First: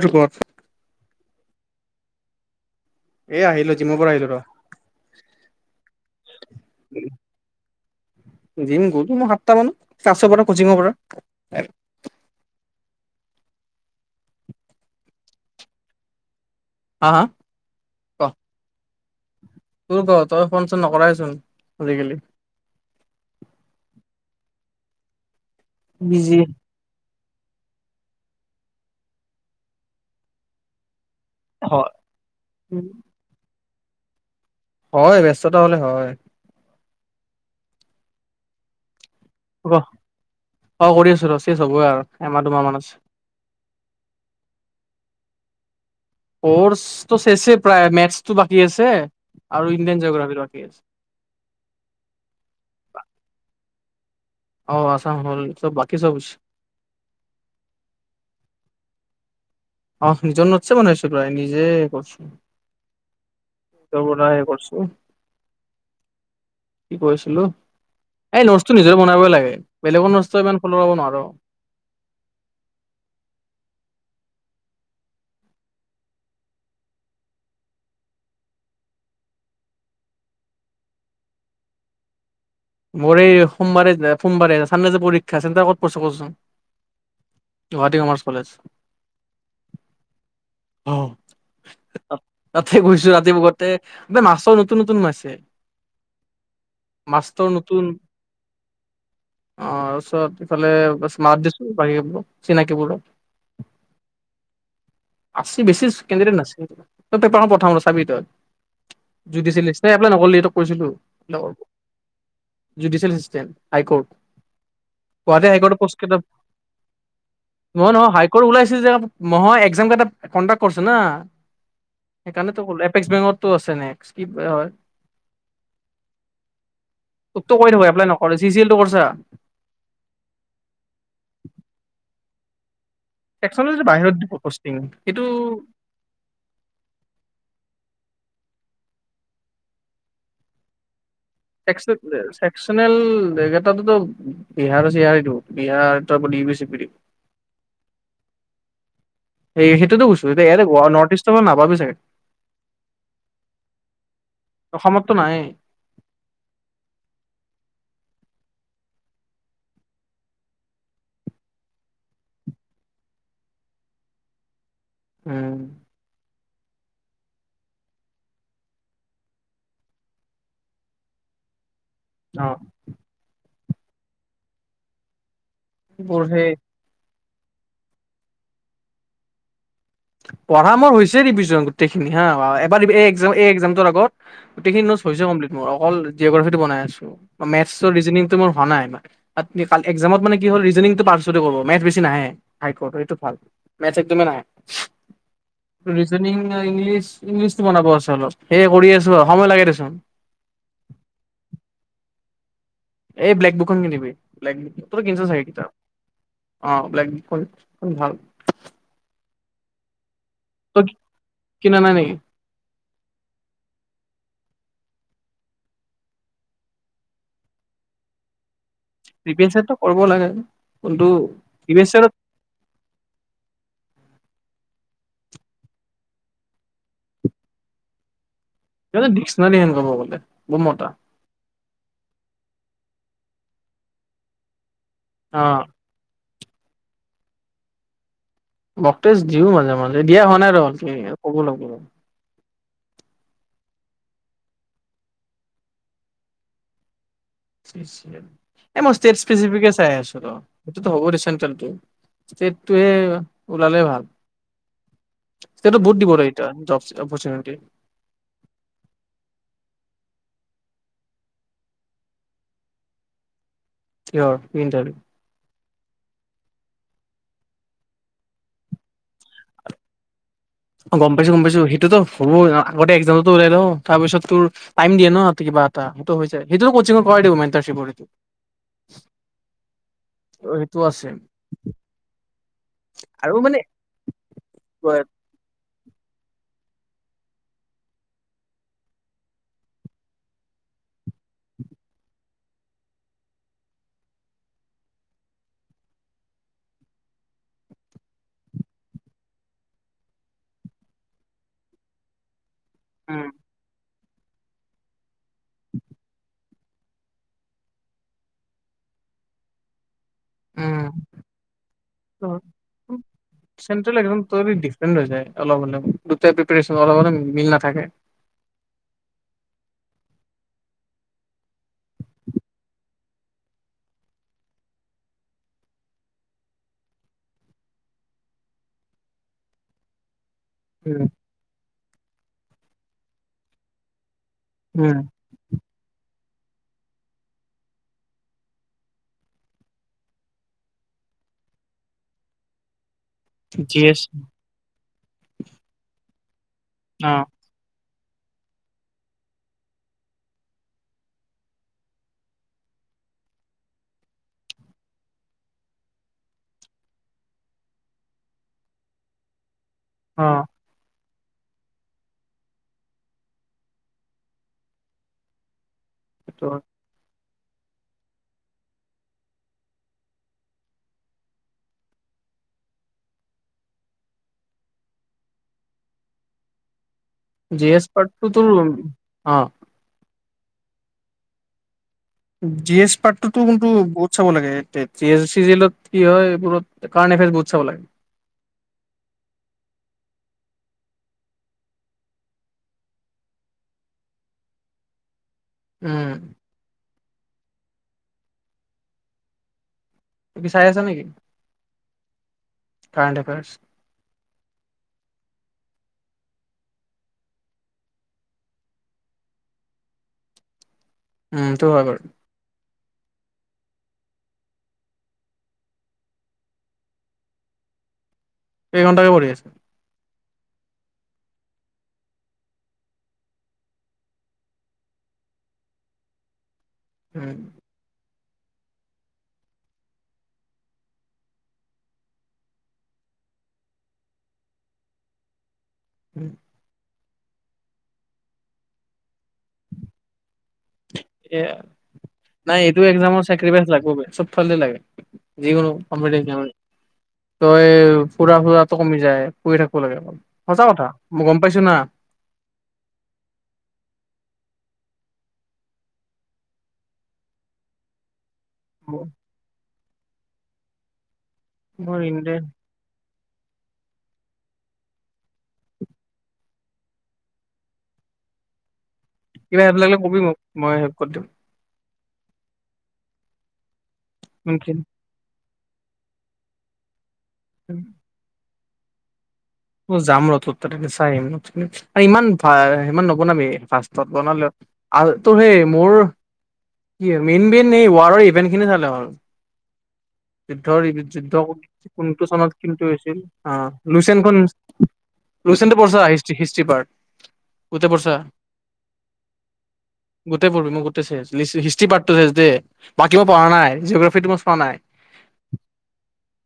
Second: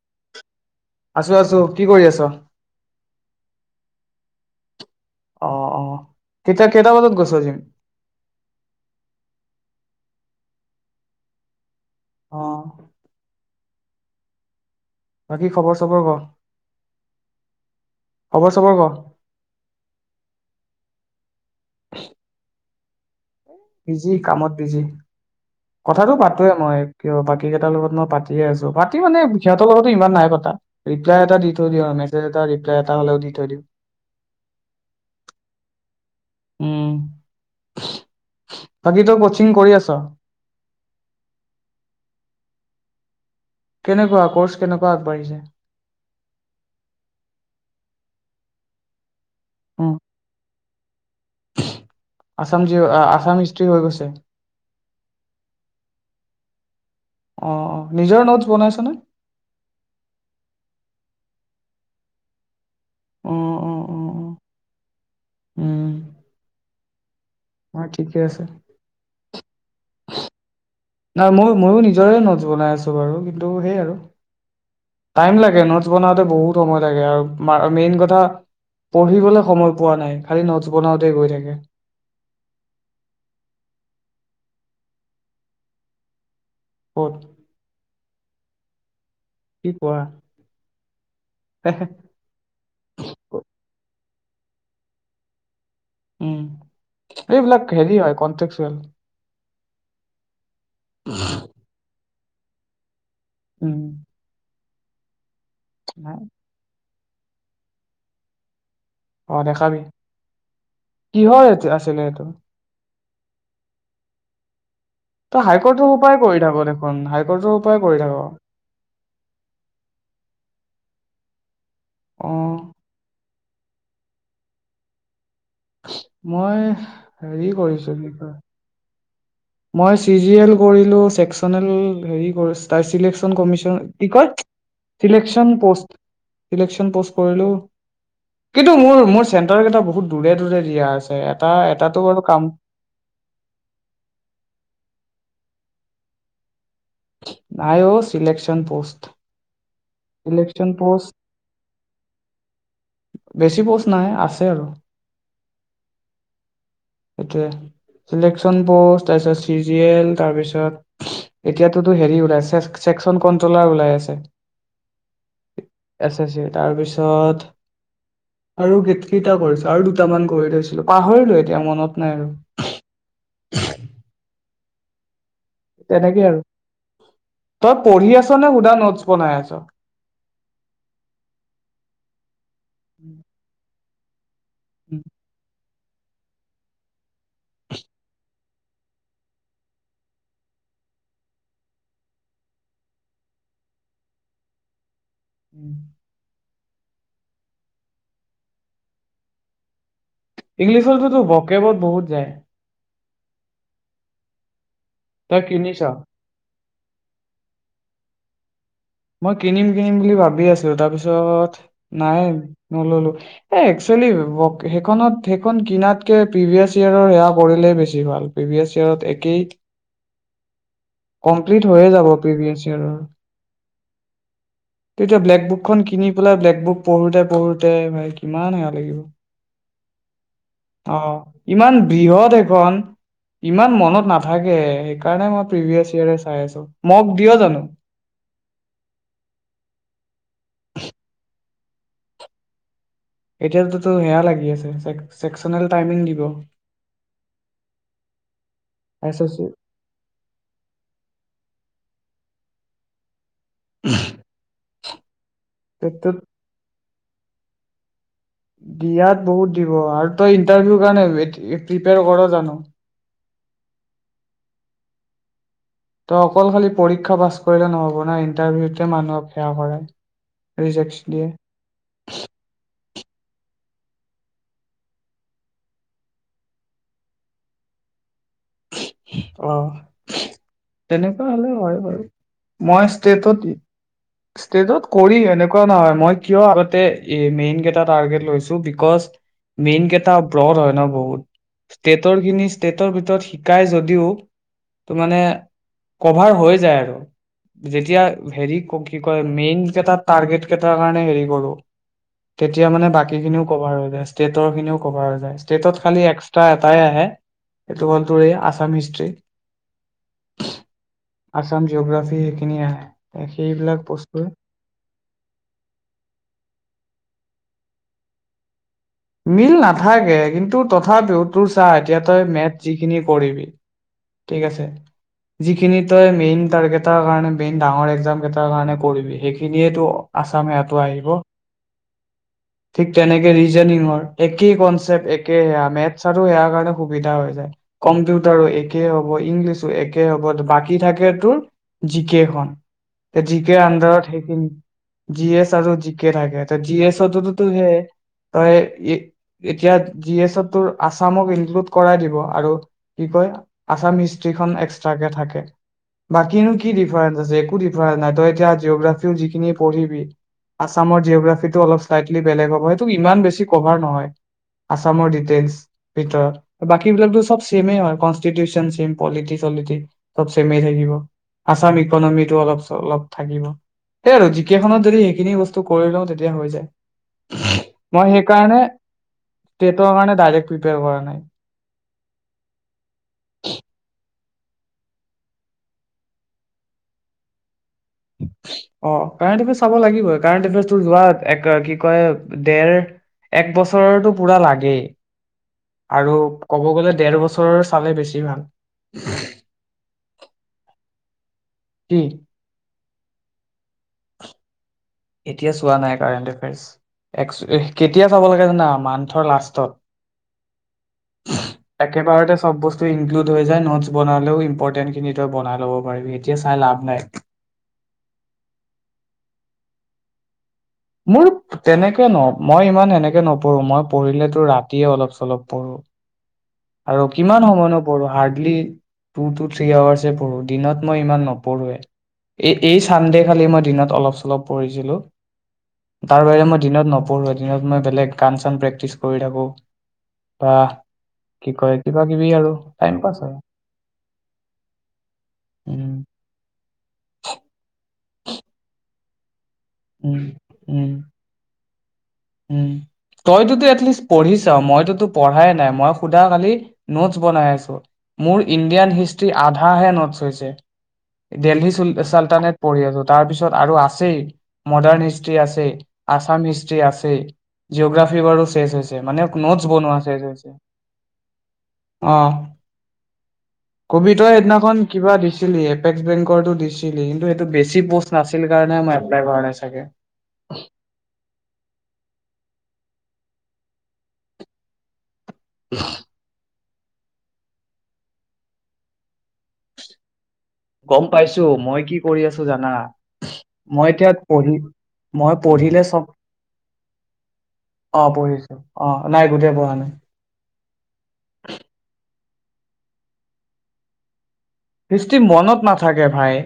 ওপৰত আছো, আছো। কি কৰি আছ? এই আহিলো, জিমৰ পৰা আহিলো ৰ। অ', অ', তেতিয়া কেইটা বজাত গৈছ জিম? জিম গ'লো মই সাতটা মানত ক্লাছৰ পৰা কচিঙৰ পৰা। অ'। বাকী খবৰ চবৰ ক? হা হা ক খবৰ চবৰ ক? তোৰ ক, তই ফোন চোন নকৰয় চোন। আজি কালি বিজি কামত বিজি কথাটো বিজি পাতোয়ে মই। কিয় বাকী কেইটাৰ লগত মই পাতিয়ে আছো পাতি মানে সিহঁতৰ লগতো ইমান নাই পাতা ৰিপ্লায় এটা দি থৈ দিওঁ হয় আৰু মেছেজ এটা ৰিপ্লায় এটা হ'লেও দি থৈ দিওঁ। হয়, ব্যস্ততা হ'লে হয়। উম, বাকীটো হ'ব, অ', কৰি আছো ৰ' চোন হ'বই আৰু আমাৰ দুই মাহ‌ মান আছে। কেনেকুৱা ক'ৰ্চ কেনেকুৱা আগবাঢ়িছে? কৰ্চটো শেছে প্ৰায় মেথছটো বাকী আছে। আৰু উম ইণ্ডিয়ান জোগ্ৰাফি বাকী আছে। আছাম জি আছাম [inaudible] অ', আছাম হ'ল চব বাকী চব অ', নিজৰ নোটছ বনাইছনে? অ', নিজৰ নোটছে বনাইচো প্ৰায় নিজে কৰছো। অ অ অ অ তই বনা নাই। উ উম। কি কৰিছ অ ঠিকে আছে এই নচটো নিজৰে বনাবই লাগে বেলেগৰ ন' মান নাই, মই ময়ো নিজৰে নজ বনাই আছো বাৰু কিন্তু সেই আৰু টাইম লাগে নোটছ বনাওঁতে বহুত সময় লাগে আৰু মেইন কথা পঢ়িবলে সময় পোৱা নাই খালি নোটছ বনাওঁতে গৈ থাকে। মোৰ এই সোমবাৰে য সোমবাৰে চানডে যে পৰীক্ষা চেণ্টাৰ ক'ত পৰছে কচোন? ক'ত গুৱাহাটী কমাৰ্চ কলেজ কি কোৱা? অ। তাতে গৈছো ৰাতিপুৱাতে এ মাষ্টৰ নতুন নতুন সোমাইছে। উম। এইবিলাক নতুন হেৰি হয় কনটেক্সুৱেল তাৰপিছত ইফালে [unintelligible] মাৰ্ দি চিনাকি বোৰৰ উম। আছে বেছি নাই কেন্দীডেট নাছিল। পেপাৰ খন পঠাম ৰ চাবি তই। অ দেখাবি জুডিচিয়েলিস্ত এ, এইবিলাক নকলি এইটো কৈছিলো। কিহৰ এইটো আছিলে এইটো জুডিচিয়েলিস্ত। হাইকৰ্ট। তই গুৱাহাটী হাইকৰ্টৰ পোষ্ট সোপাই কেইটা। কৰি থাক দেখোন হাইকৰ্টৰ সোপাই কৰি নহয়-নহয় থাক হাইকৰ্ট অ ওলাইছিল যে [unintelligible] কনডাক্ট কৰচে না। সেইকাৰণেতো হ'ল, এপেচ বেংকত তো এছ এনেক্স কি হয়। মই হেৰি তোকতো কৈ থাকো কৰিছো এপ্লাই কি নকৰ, কয় চি চিল তো কৰছা। মই চিজিয়েল কৰিলো চেকচনেল হেৰি অচ তাৰ চিলেকশন চেকচনেল কমিচন, যে কি বাহিৰত কয়, দিব পষ্টিং সেইটো চিলেকচন পষ্ট, চিলেকচন প'ষ্ট কৰিলো। কিন্তু মোৰ-মোৰ চেণ্টাৰ কেইটা বহুত দূৰে দূৰে দিয়া আছে এট [unintelligible] চেকচনেল জেগাটোতো বিহাৰ আছে ইয়াৰ এইটো, বিহাৰ [unintelligible] নাই অ চিলকশন পোষ্ট। সেয়ে সেইটোতো কৈছো, এয়া ইতে নৰ্থ ইষ্টৰ পৰা নাপাবি চাগে, বেছি পষ্ট নাই আছে আৰু অসমতটো নাইয়েই। এতিয়া, ইলেকশন প'ষ্ট তাৰপাছত S S C G L তাৰপিছত এতিয়াতোতো হেৰি ওলাই ছেকচন কন্ট্ৰলাৰ ওলাই আছে। উম। তাৰ পিছত, আৰু গেট কেইটা কৰিছা আৰু দুটামান কৰি থৈছিলো পাহৰি লোৱে এতিয়া মনত নাই আৰু অ'। [inaudible] তেনেকে আৰু বঢ়ে। তই পঢ়ি আছ' নে সুধা নোটছ বনাই আছ'? পঢ়া মোৰ হৈছে ৰিভিজন গোটেইখিনি হা এবাৰ উম, এই-এই এক্জাম তোৰ আগ গোটেইখিনি উম, নোটছ হৈছে কম্লিট মোৰ অ' হল জিঅগ্ৰাফীটো বনাই আছো, মেথচ্ তো ৰিজনিং তো মোৰ হোৱা নাই ইমান [unintelligible] এক্জামত মানে কি হ'ল ৰিজনিটো [unintelligible] মেথছ্ বেছি নাহে হাইকৰ্টত এইটোত ভাল, মেথছ্ একদমে নাহে। উম। [inaudible] ৰিজনিং ইংলিছ ইংলিছটো বনাব আছে অলপ, সেয়ে কৰি আছো আৰু সময় লাগে দেচোন। ইংলিছতোতো ভকেবত বহুত যায়। এই ব্লেকবুক খন কিনিবি, ব্লেক বুক। তই কিনিছ' চাগে কিতাপ? অ', ব্লেক বুক খন ভাল। মই কিনিম কিনিম বুলি ভাব ভাবি আছো তই তাৰপিছত কিনা নেকি নাই। নল'লো এ, একচুৱেলি সেইখনত সেইখন কিনাতকে পিভিএছ ইয়েৰৰ সেয়া কৰিলেই বেছি ভাল প্ৰিভিয়েচ একেই, প্ৰিভিয়াছ ইয়েৰটো কৰিব লাগে কোনটো কমপ্লিট প্ৰিভিয়াছ হৈয়ে ইয়েৰত যাব প্ৰিভিয়েছ ইয়েৰৰ। তেতিয়া ব্লেক বুকখন কিনি পেলাই ব্লেক বুক পঢ়োতে পঢ়োতে কিমান এয়া লাগিব, সিহঁতে ডিক্সনাৰী হেন ক'ব গ'লে বহুত মতা অ ইমান বৃহৎ এক ইমান মনত নাথাকে কাৰণে অ মই প্ৰিভিয়াছ ইয়েৰে চাই আছো মোক দিয় জানো? মকতেষ্ট দিও মাজে মাজে দিয়া হোৱা নাই ৰ কব লাগব এতিয়তো সেয়া লাগি আছে চেকচনেল টাইমিং দিব। মই ৰাজ্য এছ এছ নিৰ্দিষ্ট ছাই আছো ৰ সেইটোয়ে ওলালে ভাল। এতিয়াটো চি বহুত দিব টোত এতিয়া জব অপৰ্চুনিটি দিয়াত বহুত দিব আৰু তই ইণ্টাৰভিউ কাৰণে প্ৰিপেয়াৰ কৰ জানো? কিয় কি ইণ্টাৰভিউ? তই অকল খালি পৰীক্ষা পাছ কৰিলে নহব ন ইণ্টাৰভিউতে মানুহক সেৱা কৰা। অ গম পাইছো গম পাইছো সেইটোতো হ'ব গোটেই এক্সামতো ওলাই লওঁ তাৰপিছত তোৰ টাইম দিয় ন কিবা এটা সেইটো হৈছে সেইটো কচিঙৰ কৰাই দিব মেণ্টাৰিপ সটো অ সেইটো আছে তেনেকুৱা হলে হয় বাৰু মই আৰু ষ্টেটত মানে ষ্টেটত কৰি এনে ন মই কিয় আগতে মেইন কেইটা টাৰ্গেট লৈছো বিকজ মেইন কেইটা ব হয় ন বহুত ষ্টেটৰ খিনি ষ্টৈটৰ ভিত শিকাই যদিও ত মানে কভাৰ হৈ যায় আৰু যেতিয়া হেৰী কি কয় মেইন কেই টাৰ্গে কেইটাৰ কাৰণে হে কৰো তেতিয়া মানে বাকী উম খিনিও কভাৰ হৈ যায়। ষ্টেটৰ খিনিও কভাৰ হয় যায়। ষ্টেটত খালি এক টা এটাই আহে এইটো তৰে আছাম হিষ্টষ্ট্ৰী। উম সেইখিনি আহে সেইবিলাক চেনত্ৰেল একজাম বস্তুৰ তথাপিও দিফাৰয়েন্ট অলপ হৈ যায় অলপ হ'লেও দুটা প্ৰিপাৰেচন মিল ন থাকে। মিল নাথাকে কিন্তু তথাপিও তোৰ চাহ এতিয়া তই মেথ যিখিনি কৰিবি ঠিক আছে যিখিনি তই মেইন তাৰগেটাৰ কাৰণে মেইন ডাঙৰ একজাম কেইটাৰ কাৰণে কৰিবি সেইখিনিয়েটো আছামেহতো উম আহিব। ঠিক তেনেকে জনিঙৰ- একেই উম কনচেপ্ট একে সেয়া মেথছ ইয়াৰ কাৰণে সুবিধা হৈ জাই কম্পিউটাৰে একে হব ইংলিছো একে হব বাকী থাকে তোৰ জিকেইখন। তে জিকেৰ জি এছ আন্দাৰত হেখিনি। জি এছ আৰু জি কে থাকে। তে জি এছ অ অত ত হইয়া এই। অ' তই এতিয়া জি এছত তোৰ আছামক ইনক্লুড কৰাই দিব আৰু কি কয় আছাম হিষ্ট্ৰিখন এক্সট্ৰকে থাকে বাকিনো কি ডিফাৰেঞ্চ আছে একো ডিফাৰেস নাই তই এতিয়া জিঅগ্ৰফিও যিখিনি পঢ়িবি অ অসমৰ জেওগ্ৰাফীতে অলপ শ্লাইটলী বেলেগ হব। ইমান বেছি কভাৰ নহয় অসমৰ ডিটেইলছ। ভিতৰত সেইটো হয় বাকী বিলাকো তে স্ব চেমে এই হৈ কংস্তিটোতিওন চেম, পলিতী চলিটো স্ব সমে এই থাকিব অসম ইকনমী তে অলপ অলপ থাকিব সেই আৰু জিকেইখনত যদি সেইখিনি বস্তু কৰি লওঁ তেতিয়া হৈ যায়। জি এছ মই পাৰ্টটো তোৰ সেইকাৰণে, অ টেটৰ মাৰ্ক ডাইৰেক্ট প্ৰিপৰে কৰা নাই। জি এছ [unintelligible] [unintelligible] কিন্তু বহুত চাব লাগে [unintelligible] কি হয় এইবোৰতট কাৰেণ্ট এফাইৰ বহুত চাব লাগে। অ' কাৰেণ্ট এফাইৰা পচাব লাগিবই কাৰেণ্ট এফেয়াৰো কি কয় দেৰ এক বছৰটো পুৰা লাগেই। উম আৰু কব গলে দেৰ বছৰৰ চালে বেছি ভাল। তুমি চাই আছা নেকি? কি কাৰেণ্ট এফেইৰ। এতিয়া চোৱা নাই কাৰেণ্ট এফাইটে কেতিয়া চাব লাগে জনা মন্থৰ লাষ্টত। উম সেইটো হয় বাৰু আকেবাৰতাই ছব বস্তু ইনক্লুড হৈ জাই নোটছ বনালেও ইম্পৰটেন্ট খিনি তই বনাই ল'ব পাৰিবি এতিয়া চাই লাভ নাই। কে ঘণ্টাকৈ পঢ়ি আছ? মোৰ তেনেকে ন মই ইমান এনেকে নপহো। মই পহিলে তোৰ ৰাতিয়ে অলপ-চলপ পঢ়ো। আৰু কিমান উম সময়ো নো পঢ় হাৰ্ড- খালী ত্ব-থ্ৰী হাউৰ্ছএই পঢ়োঁ। দিনত মই ইমান নপঢ়োৱে। এই-এই চানডে খালি মই দিনত অলপ-চলপ পঢ়িছিলো। তাৰ বাহিৰে মই দিনত নপ পৰু এ দিনত মই বেলেগ গান চান প্ৰেক্টিচ কৰি থাকো। বা এ কি কয় কিবা কিবি আৰু নাই এইটো টাইম এজাম পাছ ত আৰু ছেক্ৰিফাইচ লাগবো বেহ চবফালে লগে যিকোনো উম কম্পেটাতিভে এক্সমত। তই পুৰা ঘোঁৰাটো ক কমি যায়। পঢ়ি থাকিব লাগে অকল, উম সঁচা কথা উম মই গম পাইছো না। উম তইটোটো এটলিষ্ট পঢ়িছ মইতোতো পঢ়ায়ে নাই মই শুদা খালি নোটছ বনাই আছো। মোৰ ইণ্ডিয়ান হিষ্ট্ৰি আধ হা হে নট্‌চ হৈছে। দেল্হী চুল মোৰ ইনদে চালটানেট পঢ়ি আছো। তাৰ পিছত আৰু আছেই মডাৰ্ণ হিষ্ট্ৰীি আছেই আছাম হিষ্ট্ৰ্ৰী আছে। জিঅ'গ্ৰাফি বাৰো শেষ হৈছে মানে কিবা নোটছ হেল্প লাগিলে বনোৱা কবি চেচ মোক, হৈছে মই হেল্প কৰি দিম। অ'। কবি তই সদিনাখন কিবা দিছে। ছিলি এপেস্ক বেংকৰতো দিছিলি? সেইটো বেছি পোষ্ট নাছিলে। [unintelligible] উ, যাম ৰ, তোৰ তাতে গে চাই আহিম নোটচ খিনি। ইমান ভা সিমান নবনাবি ফাৰ্ষ্টত বনালেও আৰু তোৰ হেই মোৰ কি, মেইন, মেইন এই ৱাৰৰ ইভেন্ট খিনি চালে হ'ল। যুদ্ধৰ, গম যুদ্ধ পাইছো মই কি কৰি কোনটো আছো চনত জানা কিন্তু হৈছিল আহ, মই এতিয়া লুচেনখন পঢ়ি মই লুচেনটো পঢ়িলে পঢ়ছা চব, হিষ্ট্ৰী হিষ্ট্ৰী পাৰ্ট গোটেই পঢ়ছা অ', পঢ়িছো অ', নাই গোটেই পঢ়া নাই। গোটেই পঢ়িবি মো [unintelligible] হিষ্ট্ৰী পাৰ্ট [unintelligible] বাকী মই পঢ়া নাই জগ্ৰাফিটো মই চোৱা নাই হিষ্ট্ৰি মনত নাথাকে ভাই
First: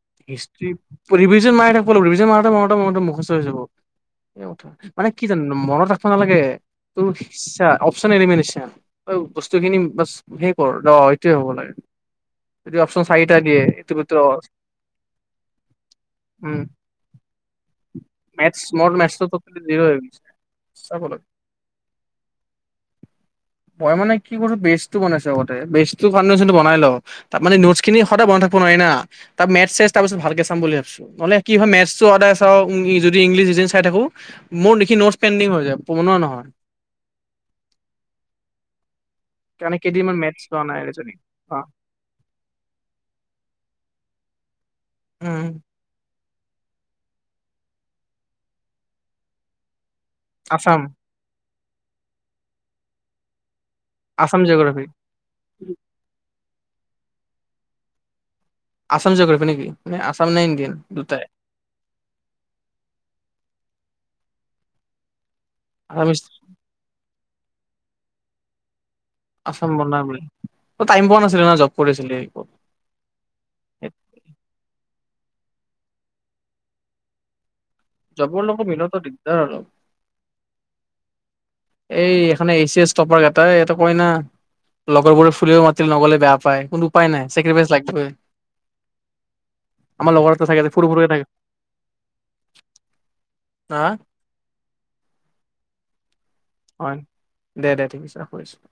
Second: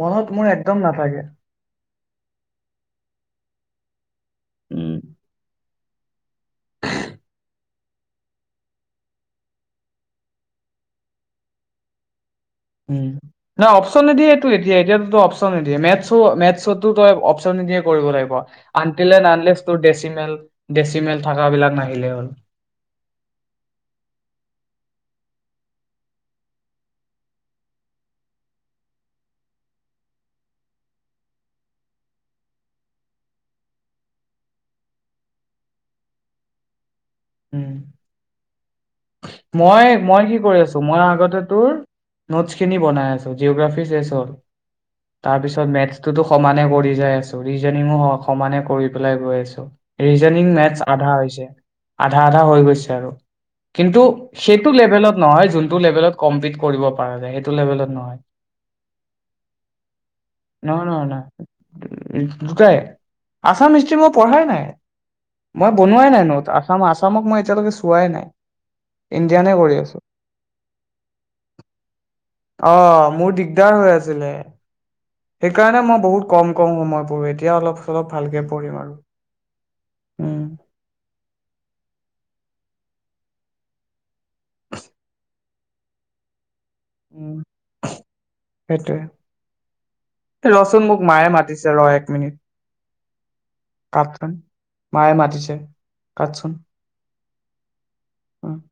মনত মোৰ হিষ্ট্ৰি একদম নাথাকে ৰিভিজন মাৰি থাকিব লাগিব, ৰিভিজন মাৰোত, মাৰোতে, মাৰোতে মুখস্থ হৈ যাব। এই কথা উম মানে কি জান মনত নালাগে তোৰ ইচ্ছা অপচন এলিমেননিচা বস্তু খিনি হে কৰ দ সেটোৱে হ'ব লাগে। যদি অপচন চাৰিটা দিয়ে অ' এইটো অপশচন ভিতৰত নিদিয়েতো এতিয়া। এতিয়া অপচন নিদিয়ে। মেটচও উম মেটচতো তই আফচন নিদিয়াকৈ কৰিব লাগিব, মেথছ মোৰ আন্তিল মেথছটো এন্দ টটেলি আনলেচ তোৰ জিৰ' হৈ গৈছে ডচিমেল চাব লাগিব ডচিমেল থকাবিলাক নাহিলেই হ'ল। টো বনাইছ আগতে বেচতো আৰু ফাউন্দচনতো বনায় ল, তাৰমানে নোটচখিনি সদায় বনায় থাকিব নোৱাৰি না। চেষ্টা কৰিছো ভালকৈ চাম বুলি ভাবিছো। নহলে কি হয় মেটচটো সদায় চাও যদি ইংলিছ দুদিন চাই থাকো মোৰ নিখি নোটচ পেডিং হৈ যায়। বনোৱা নহয়। উম কাৰণে মই কেইদিনমান মই কি মেথছ কৰি লোৱা আছো। নাই মই ৰিজনিং আগতে অ তোৰ নোটছ খিনি বনাই আছো। জিঅগ্ৰাফি শেষ হ'ল। উম তাৰপিছত মেটচথ তো সমানে কৰি যাই আছো। ৰিজনিংও হয় সমানে কৰি পেলাই গৈ আছো। ৰিজনিং মেথছ আছাম আধা হৈছে। আধা আধা হৈ গৈছে আৰু কিন্তু? আছাম সেইটো জিঅ'গ্ৰাফী লেভেলত নহয় যোনটো লেভেলত কম্পিতি কৰিব পাৰা যায় সেইটো লেভেলত নহয়। আছাম জিঅ'গ্ৰাফী নেকি নে আছাম নে ইণ্ডিয়ান নহয় নহয়। নাই দুটাই দুটায়ে আছাম হিষ্ট্ৰী মোৰ পঢ়াই নাই। মই বনোৱাই আছামিছ নাই ন'তচ আছাম আছামক মই এতিয়ালৈকে চোৱাই নাই। ইণ্ডিয়ানে আছাম কৰি আছো। বনাই বোলে তই টাইম পোৱা নাছিলি না জব কৰিছিলি অহ মোৰ দিগদাৰ হৈ আছিলে। সেইকাৰণে মই বহুত কম কম সময় পঢ়ো এতিয়া অলপ চলপ ভালকে জবৰ লগত পঢ়িম আৰু মিলোৱাটো দিগদাৰ আৰু। উম এই এইখনে এ চি এছ টপাৰ কেইটাই ইয়াতে পঢ়ে না। লগৰবোৰে ফুৰিব মাতিলে নগ'লে বেয়া পায়। কিন্তু উপায় নাই চেক্ৰিফাইচ লাগিবই সেইটোৱে। আমাৰ লগৰ এটা এ, থাকে সৰু ৰচুন মোক সৰুকে থাকে মায়ে মাতিছে, ৰ, এক মিনিট। হা কাটচোন। মায়ে মাতিছে। কাটচোন হয়, দে দে ঠিক আছে উম [unintelligible]